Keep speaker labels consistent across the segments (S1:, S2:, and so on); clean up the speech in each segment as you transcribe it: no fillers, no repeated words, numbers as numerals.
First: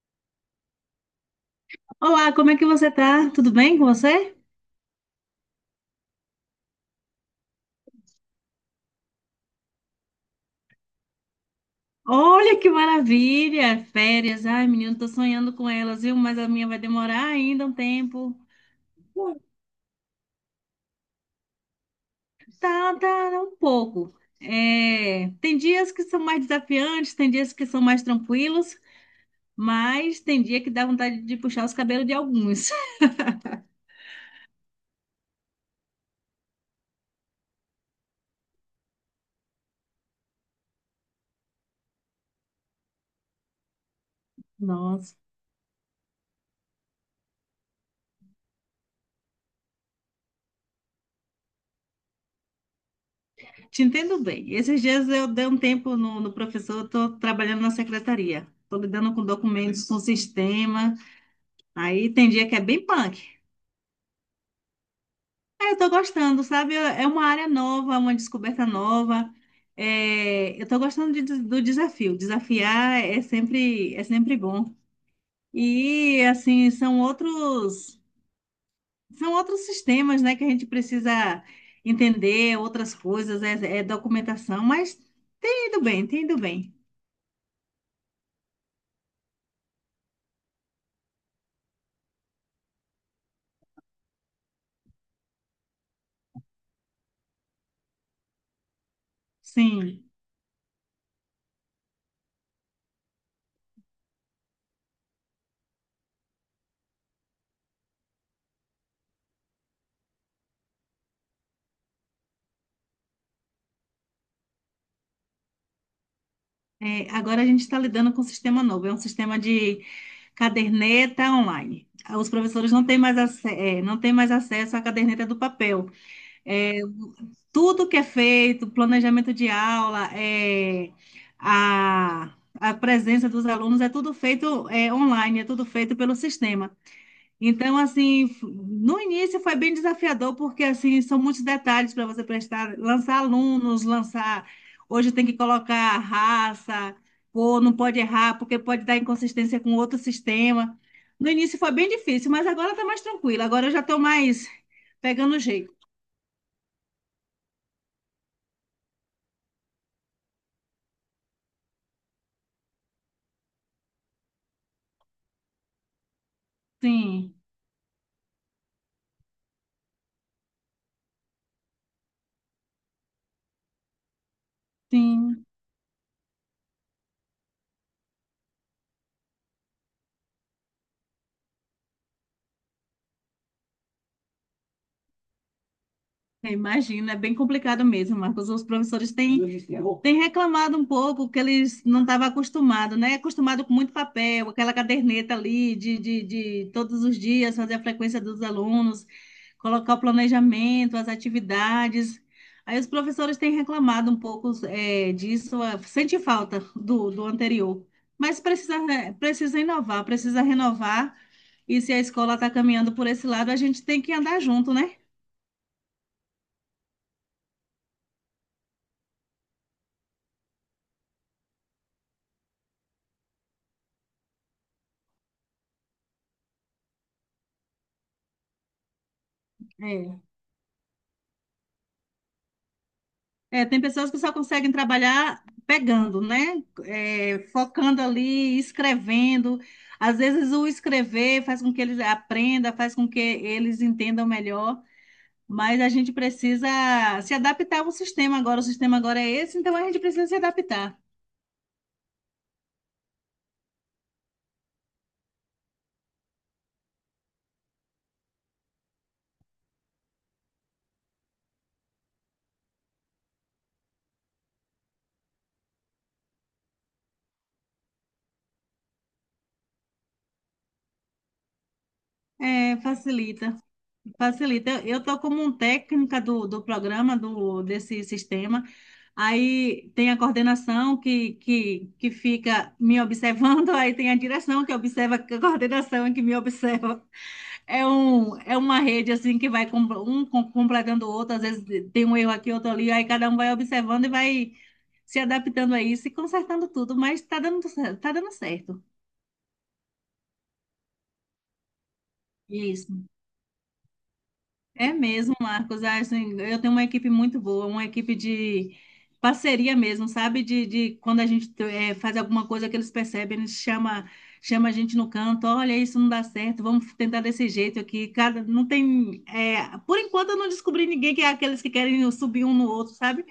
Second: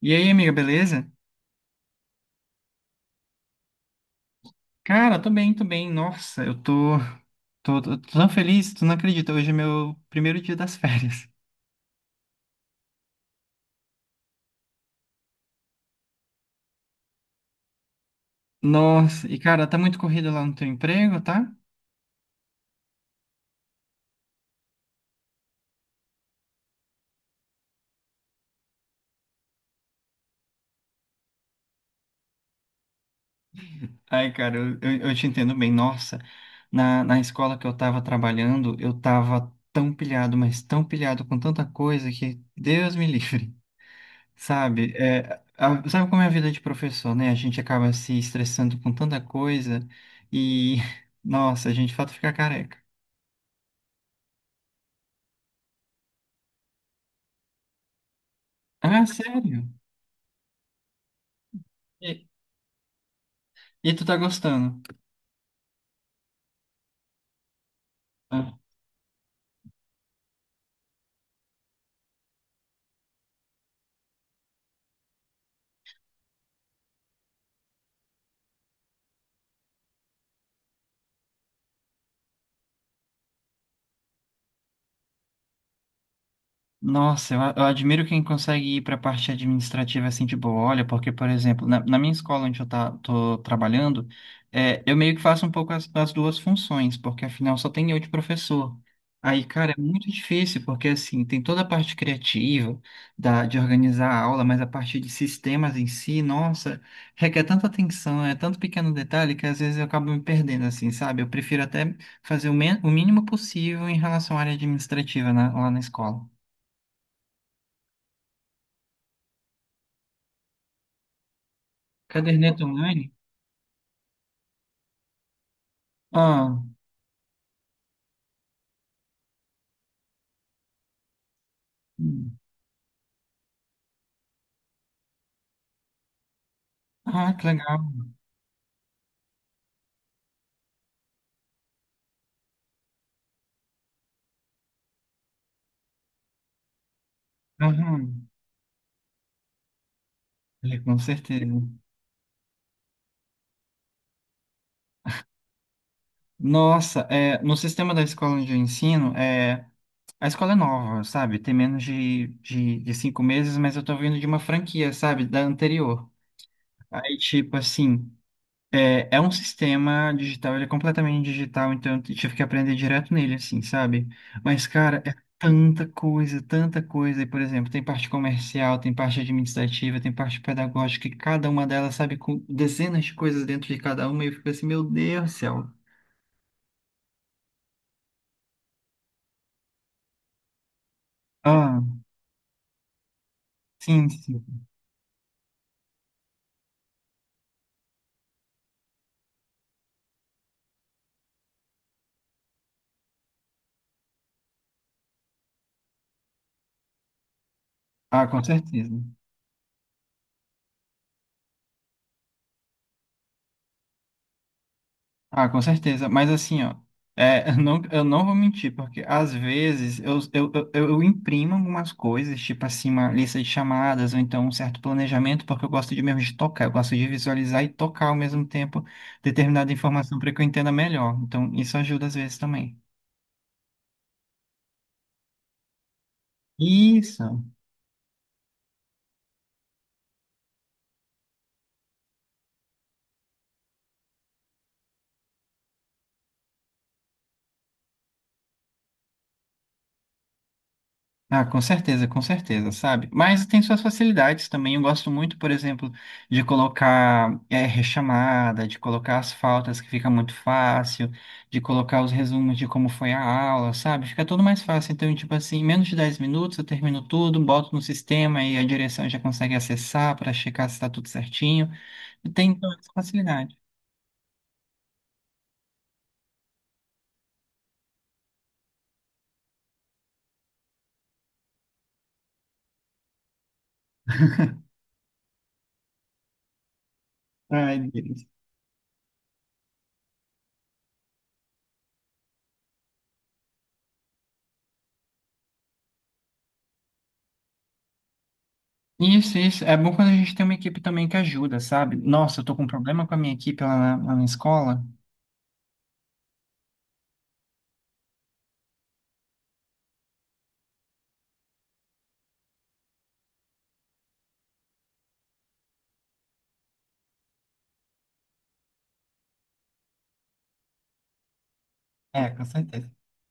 S1: E aí, amiga, beleza?
S2: Olá, como é que você tá? Tudo bem com você?
S1: Cara, tô bem, tô bem. Nossa, eu tô tão feliz, tu não acredita. Hoje é meu primeiro dia das férias.
S2: Olha que maravilha! Férias. Ai, menino, tô sonhando com elas, viu? Mas a minha vai demorar ainda um tempo.
S1: Nossa, e
S2: Pô,
S1: cara, tá muito corrido lá no teu emprego, tá?
S2: Tá, um pouco. É, tem dias que são mais desafiantes, tem dias que são mais tranquilos, mas tem dia que dá vontade de puxar os cabelos de alguns.
S1: Ai, cara, eu te entendo bem. Nossa, na escola que eu tava trabalhando, eu tava tão pilhado, mas tão pilhado com tanta coisa que Deus me livre, sabe?
S2: Nossa,
S1: É, sabe como é a vida de professor, né? A gente acaba se estressando com tanta coisa e, nossa, a gente de fato fica careca.
S2: te entendo bem. Esses dias eu dei um tempo no professor, estou trabalhando na secretaria, estou
S1: Ah,
S2: lidando com
S1: sério?
S2: documentos, com sistema. Aí
S1: E,
S2: tem dia que é bem punk.
S1: e tu tá gostando?
S2: É, eu tô gostando, sabe? É uma área nova, uma
S1: Tá?
S2: descoberta nova. É, eu tô gostando do desafio. Desafiar é sempre bom. E, assim, são outros sistemas, né, que a gente precisa entender, outras coisas, é, é documentação, mas tem ido bem.
S1: Nossa, eu admiro quem consegue ir para a parte administrativa assim de boa. Olha, porque, por exemplo, na minha escola onde eu tô trabalhando, é, eu meio que faço um pouco as duas funções, porque afinal só tem eu de professor. Aí, cara, é
S2: Sim.
S1: muito difícil, porque assim, tem toda a parte criativa da, de organizar a aula, mas a parte de sistemas em si, nossa, requer tanta atenção, é tanto pequeno detalhe que às vezes eu acabo me perdendo, assim, sabe? Eu prefiro até fazer o mínimo possível em relação à área administrativa lá na escola.
S2: É, agora a gente está lidando com um sistema novo, é um sistema de caderneta online. Os
S1: Caderneta
S2: professores não têm
S1: online?
S2: mais, não têm mais acesso à caderneta do papel.
S1: Ah,
S2: É, tudo que é feito, planejamento de aula, é, a,
S1: hum.
S2: a presença dos alunos, é tudo feito é, online, é tudo feito pelo sistema.
S1: Ah, que
S2: Então,
S1: legal.
S2: assim, no início foi bem desafiador, porque, assim, são muitos detalhes para você prestar, lançar alunos, lançar. Hoje tem que colocar raça, cor, não pode
S1: Aham.
S2: errar, porque pode dar inconsistência com outro sistema.
S1: É, com
S2: No
S1: certeza.
S2: início foi bem difícil, mas agora está mais tranquilo. Agora eu já estou mais pegando o jeito.
S1: Nossa, é, no sistema da escola onde eu ensino, é, a escola é nova, sabe? Tem menos de 5 meses, mas eu tô vindo de uma franquia, sabe? Da anterior. Aí,
S2: Sim.
S1: tipo assim. É, é um sistema digital, ele é completamente digital, então eu tive que aprender direto nele, assim, sabe? Mas, cara, é
S2: Sim,
S1: tanta coisa, tanta coisa. E, por exemplo, tem parte comercial, tem parte administrativa, tem parte pedagógica, e cada uma delas, sabe, com dezenas de coisas dentro de cada uma, e eu fico assim, meu Deus do céu.
S2: eu imagino, é bem complicado mesmo, Marcos. Os professores têm reclamado um pouco que
S1: Ah,
S2: eles não estavam acostumados, né? Acostumado com muito
S1: sim, sim.
S2: papel, aquela caderneta ali de todos os dias fazer a frequência dos alunos, colocar o planejamento, as atividades. Aí os professores têm reclamado um pouco é, disso, ah, sente falta do anterior.
S1: Ah,
S2: Mas
S1: com
S2: precisa,
S1: certeza.
S2: né, precisa inovar, precisa renovar. E se a escola está caminhando por esse lado, a gente tem que andar junto, né?
S1: Ah, com certeza. Mas assim, ó, é, eu não vou mentir, porque às vezes eu imprimo algumas coisas, tipo assim, uma lista de chamadas, ou então um certo planejamento, porque eu gosto de mesmo de tocar, eu gosto de visualizar e tocar ao mesmo tempo determinada informação
S2: É.
S1: para que eu entenda melhor. Então, isso ajuda às vezes também.
S2: É, tem pessoas que só conseguem trabalhar pegando, né? É,
S1: Isso.
S2: focando ali, escrevendo. Às vezes o escrever faz com que eles aprendam, faz com que eles entendam melhor, mas a gente precisa se adaptar ao sistema agora. O sistema agora é esse, então a gente precisa se adaptar.
S1: Ah, com certeza, sabe? Mas tem suas facilidades também. Eu gosto muito, por exemplo, de colocar rechamada, de colocar as faltas que fica muito fácil, de colocar os resumos de como foi a aula, sabe? Fica tudo mais fácil. Então, tipo assim, em menos de 10 minutos eu termino tudo, boto no sistema e a direção já consegue acessar para checar se está tudo certinho. E tem toda
S2: É,
S1: essa facilidade.
S2: facilita. Facilita. Eu estou como um técnica do programa, do, desse sistema. Aí tem a coordenação que fica me observando, aí tem a direção que observa a coordenação e que me observa.
S1: Ai,
S2: É,
S1: Deus.
S2: um, é uma rede assim que vai completando o outro, às vezes tem um erro aqui, outro ali, aí cada um vai observando e vai se adaptando a isso e consertando tudo, mas está tá dando certo.
S1: Isso, isso. É bom quando a gente tem uma equipe também que ajuda, sabe? Nossa, eu tô com um
S2: Isso.
S1: problema com a minha equipe lá na escola.
S2: É mesmo, Marcos. Ah, assim, eu tenho uma equipe muito boa, uma equipe de parceria mesmo, sabe? De quando a gente eh, faz alguma coisa que eles percebem, chama a gente no canto, olha, isso não dá certo, vamos tentar desse jeito aqui. Cada, não tem, eh, por enquanto eu não descobri ninguém que é aqueles que querem
S1: É, com
S2: subir um no
S1: certeza.
S2: outro, sabe?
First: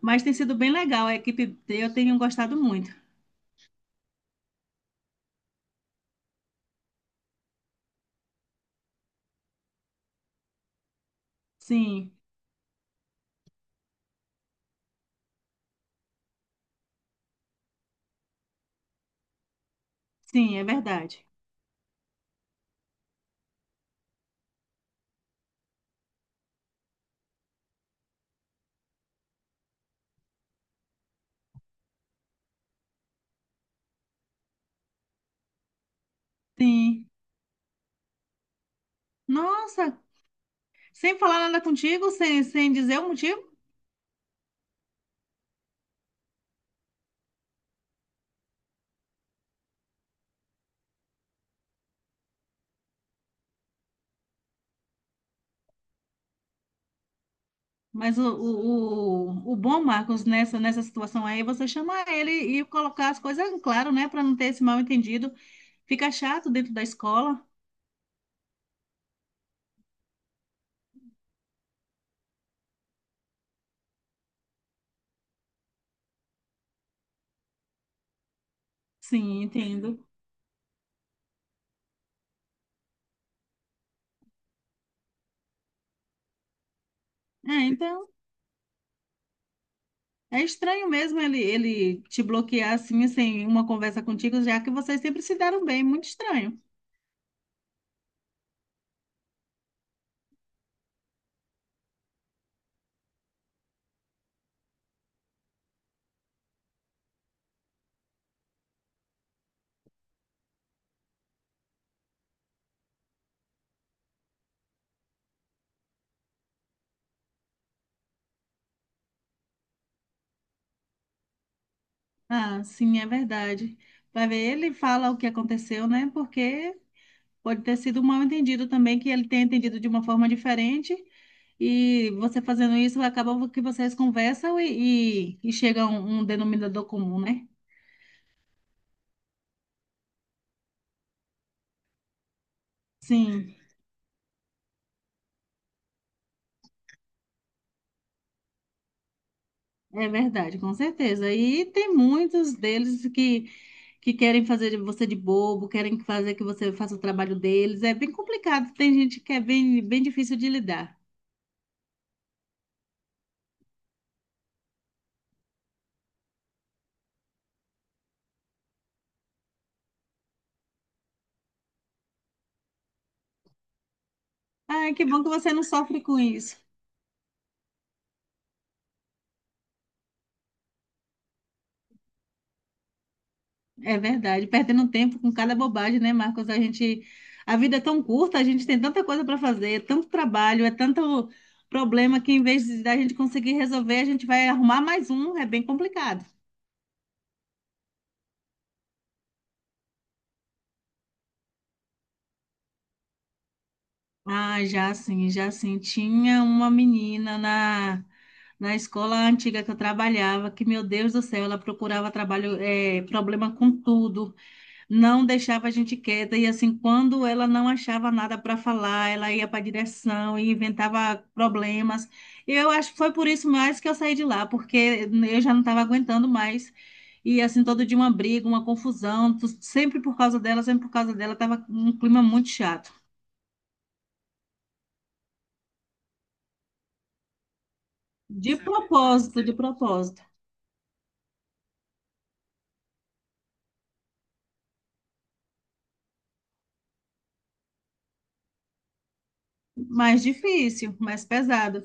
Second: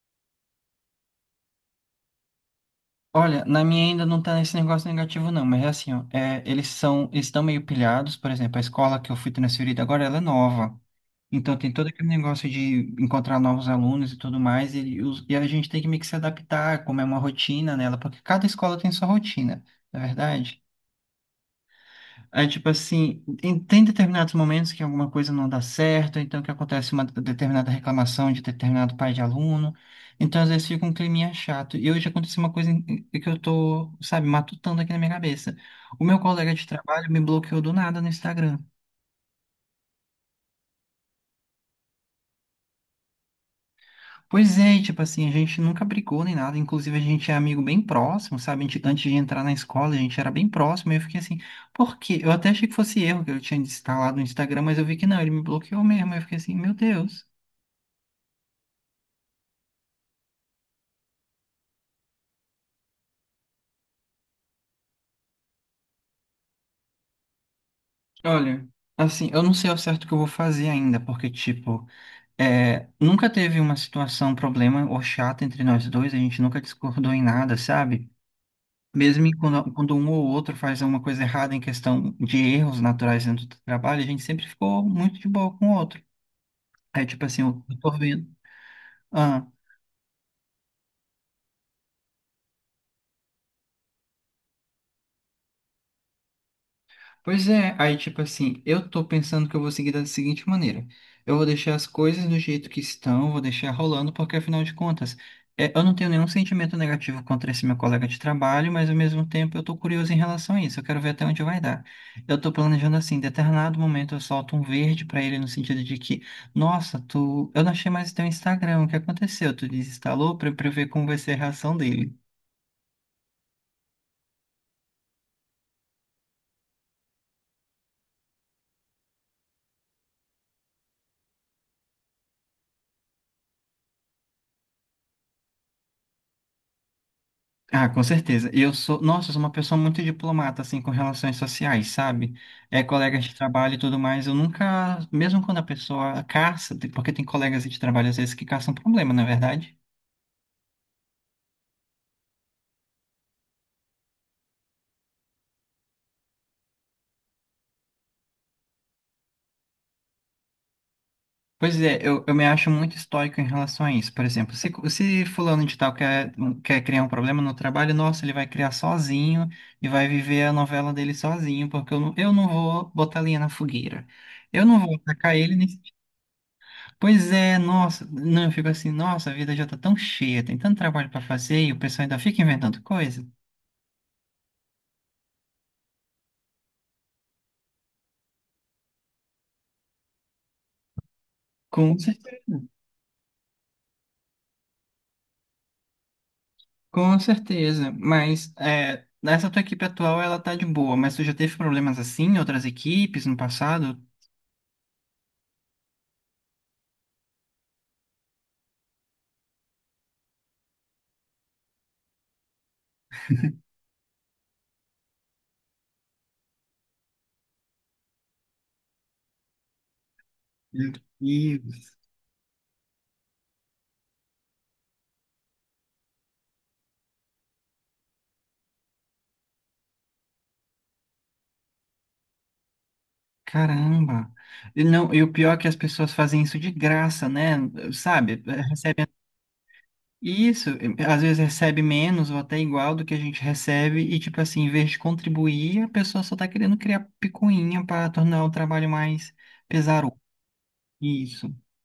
S2: Mas tem sido bem legal, a equipe, eu tenho gostado muito.
S1: Olha, na minha ainda não tá nesse negócio negativo, não, mas é assim, ó, é, eles estão meio pilhados, por exemplo, a escola que eu fui transferida agora, ela é nova. Então tem todo aquele
S2: Sim,
S1: negócio de encontrar novos alunos e tudo mais, e, e a gente tem que meio que se adaptar, como é uma rotina nela, porque cada escola tem sua rotina, não é
S2: sim,
S1: verdade?
S2: é verdade.
S1: É tipo assim, tem determinados momentos que alguma coisa não dá certo, então que acontece uma determinada reclamação de determinado pai de aluno, então às vezes fica um climinha chato. E hoje aconteceu uma coisa que eu tô, sabe, matutando aqui na minha cabeça. O meu colega de
S2: Sim.
S1: trabalho me bloqueou do nada no Instagram.
S2: Nossa, sem falar nada contigo, sem, sem dizer o motivo?
S1: Pois é, e, tipo assim, a gente nunca brigou nem nada, inclusive a gente é amigo bem próximo, sabe? A gente- Antes de entrar na escola, a gente era bem próximo, e eu fiquei assim, por quê? Eu até achei que fosse erro que eu tinha instalado no Instagram, mas eu vi que não, ele me bloqueou mesmo, eu fiquei assim, meu Deus.
S2: Mas o bom, Marcos, nessa situação aí, você chamar ele e colocar as coisas em claro, né? Para não ter esse mal entendido. Fica chato dentro da escola.
S1: Olha, assim, eu não sei ao certo o que eu vou fazer ainda, porque, tipo, é, nunca teve uma situação, problema ou chata entre nós dois, a gente nunca discordou em nada, sabe? Mesmo
S2: Sim,
S1: quando
S2: entendo.
S1: um ou outro faz alguma coisa errada em questão de erros naturais dentro do trabalho, a gente sempre ficou muito de boa com o outro. É tipo assim,
S2: É,
S1: eu tô
S2: então,
S1: vendo. Ah,
S2: é estranho mesmo ele te bloquear assim, sem uma conversa contigo, já que vocês sempre se deram bem. Muito estranho.
S1: pois é, aí tipo assim, eu tô pensando que eu vou seguir da seguinte maneira. Eu vou deixar as coisas do jeito que estão, vou deixar rolando, porque afinal de contas, é, eu não tenho nenhum sentimento negativo contra esse meu colega de trabalho, mas ao mesmo tempo eu tô curioso em relação a isso, eu quero ver até onde vai dar. Eu tô planejando assim, em determinado momento eu solto um verde pra ele no sentido de que, nossa, tu, eu não achei mais teu Instagram, o que aconteceu? Tu desinstalou pra eu ver como vai ser a reação dele.
S2: Ah, sim, é verdade. Vai ver, ele fala o que aconteceu, né? Porque pode ter sido um mal entendido também, que ele tenha entendido de uma forma diferente. E você fazendo isso, acaba que vocês conversam e chega a um, um denominador comum, né?
S1: Ah, com certeza. Nossa, eu sou uma pessoa muito diplomata, assim, com relações sociais, sabe? É, colegas de
S2: Sim,
S1: trabalho e tudo mais. Eu nunca, mesmo quando a pessoa caça, porque tem colegas de trabalho às vezes que caçam problema, não é verdade?
S2: é verdade, com certeza. E tem muitos deles que querem fazer de você de bobo, querem fazer que você faça o trabalho deles. É bem complicado, tem gente que é bem difícil de lidar.
S1: Pois é, eu me acho muito estoico em relação a isso. Por exemplo, se fulano de tal quer criar um problema no trabalho, nossa, ele vai criar sozinho e vai viver a novela dele sozinho, porque eu não vou botar linha na fogueira. Eu não
S2: Ai,
S1: vou
S2: que bom que
S1: atacar
S2: você não
S1: ele.
S2: sofre com isso.
S1: Pois é, nossa, não, eu fico assim, nossa, a vida já tá tão cheia, tem tanto trabalho pra fazer e o pessoal ainda fica inventando coisa.
S2: É verdade, perdendo tempo com cada bobagem, né, Marcos? A gente, a vida é tão curta, a gente tem tanta coisa para fazer, é tanto trabalho, é tanto
S1: Com
S2: problema que em
S1: certeza,
S2: vez de da gente conseguir resolver, a gente vai arrumar mais um, é bem complicado.
S1: com certeza, mas é, essa tua equipe atual, ela tá de boa, mas tu já teve problemas assim em outras equipes no passado?
S2: Ah, já sim, já sim. Tinha uma menina na escola antiga que eu trabalhava, que, meu Deus do céu, ela procurava trabalho, é, problema com tudo. Não deixava a gente quieta e assim, quando ela não achava nada para falar, ela ia para a direção e inventava
S1: E,
S2: problemas. Eu acho que foi por isso mais que eu saí de lá, porque eu já não estava aguentando mais. E assim, todo dia uma briga, uma confusão, sempre por causa dela, sempre por causa dela, tava um clima muito chato.
S1: caramba. E não, e o pior é que as pessoas fazem isso de graça, né? Sabe?
S2: De propósito, de propósito.
S1: E isso, eh, às vezes recebe menos ou até igual do que a gente recebe, e tipo assim, em vez de contribuir, a pessoa só tá querendo criar picuinha para tornar o trabalho mais pesaroso.
S2: Mais difícil, mais
S1: Isso.
S2: pesado.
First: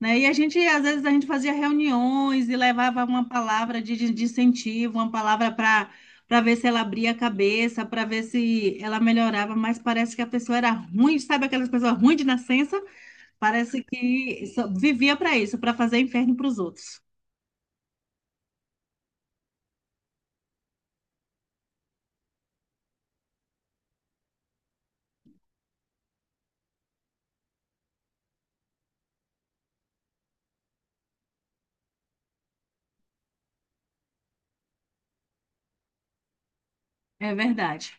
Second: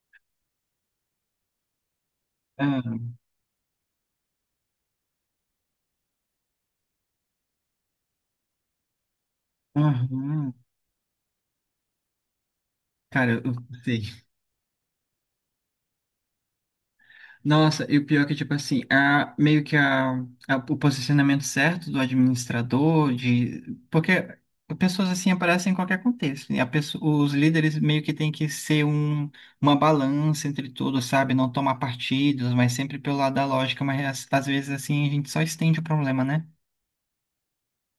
S2: Né? E a gente, às vezes, a gente fazia reuniões e levava
S1: Ah,
S2: uma palavra de incentivo, uma palavra para ver se ela abria a cabeça, para ver se ela melhorava, mas parece que a
S1: aham.
S2: pessoa era ruim, sabe aquelas pessoas ruins de nascença?
S1: Cara, eu
S2: Parece
S1: sei.
S2: que só vivia para isso, para fazer inferno para os outros.
S1: Nossa, e o pior é que, tipo assim, a, meio que o posicionamento certo do administrador, de, porque pessoas assim aparecem em qualquer contexto, né? A pessoa, os líderes meio que têm que ser um, uma balança entre tudo, sabe? Não tomar partidos, mas sempre pelo lado da lógica, mas às vezes assim a gente só estende o problema, né?
S2: É verdade.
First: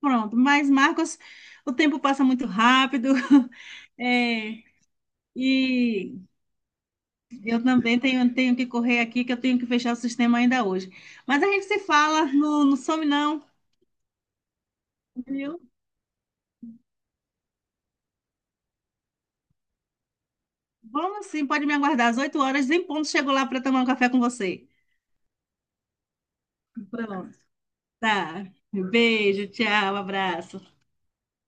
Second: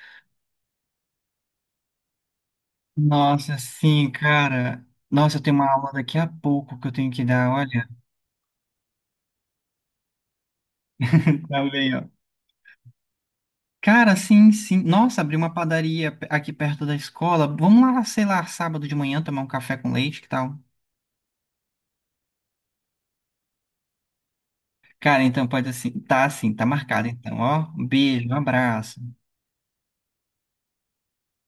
S2: Pronto, mas Marcos, o tempo passa muito rápido.
S1: Nossa, sim,
S2: É,
S1: cara. Nossa, eu tenho uma aula daqui
S2: e
S1: a pouco que eu tenho que dar,
S2: eu
S1: olha.
S2: também tenho que correr aqui, que eu tenho que fechar o sistema ainda hoje. Mas a
S1: Tá
S2: gente se
S1: bem, ó.
S2: fala, não, não some não.
S1: Cara, sim, sim. Nossa, abri uma
S2: Viu?
S1: padaria aqui perto da escola. Vamos lá, sei lá, sábado de manhã tomar um café com leite, que tal?
S2: Vamos sim, pode me aguardar às 8 horas, em ponto chego lá para tomar um café com você.
S1: Cara, então pode assim. Tá assim, tá marcado então,
S2: Pronto,
S1: ó. Um beijo, um
S2: tá.
S1: abraço.
S2: Beijo, tchau, abraço.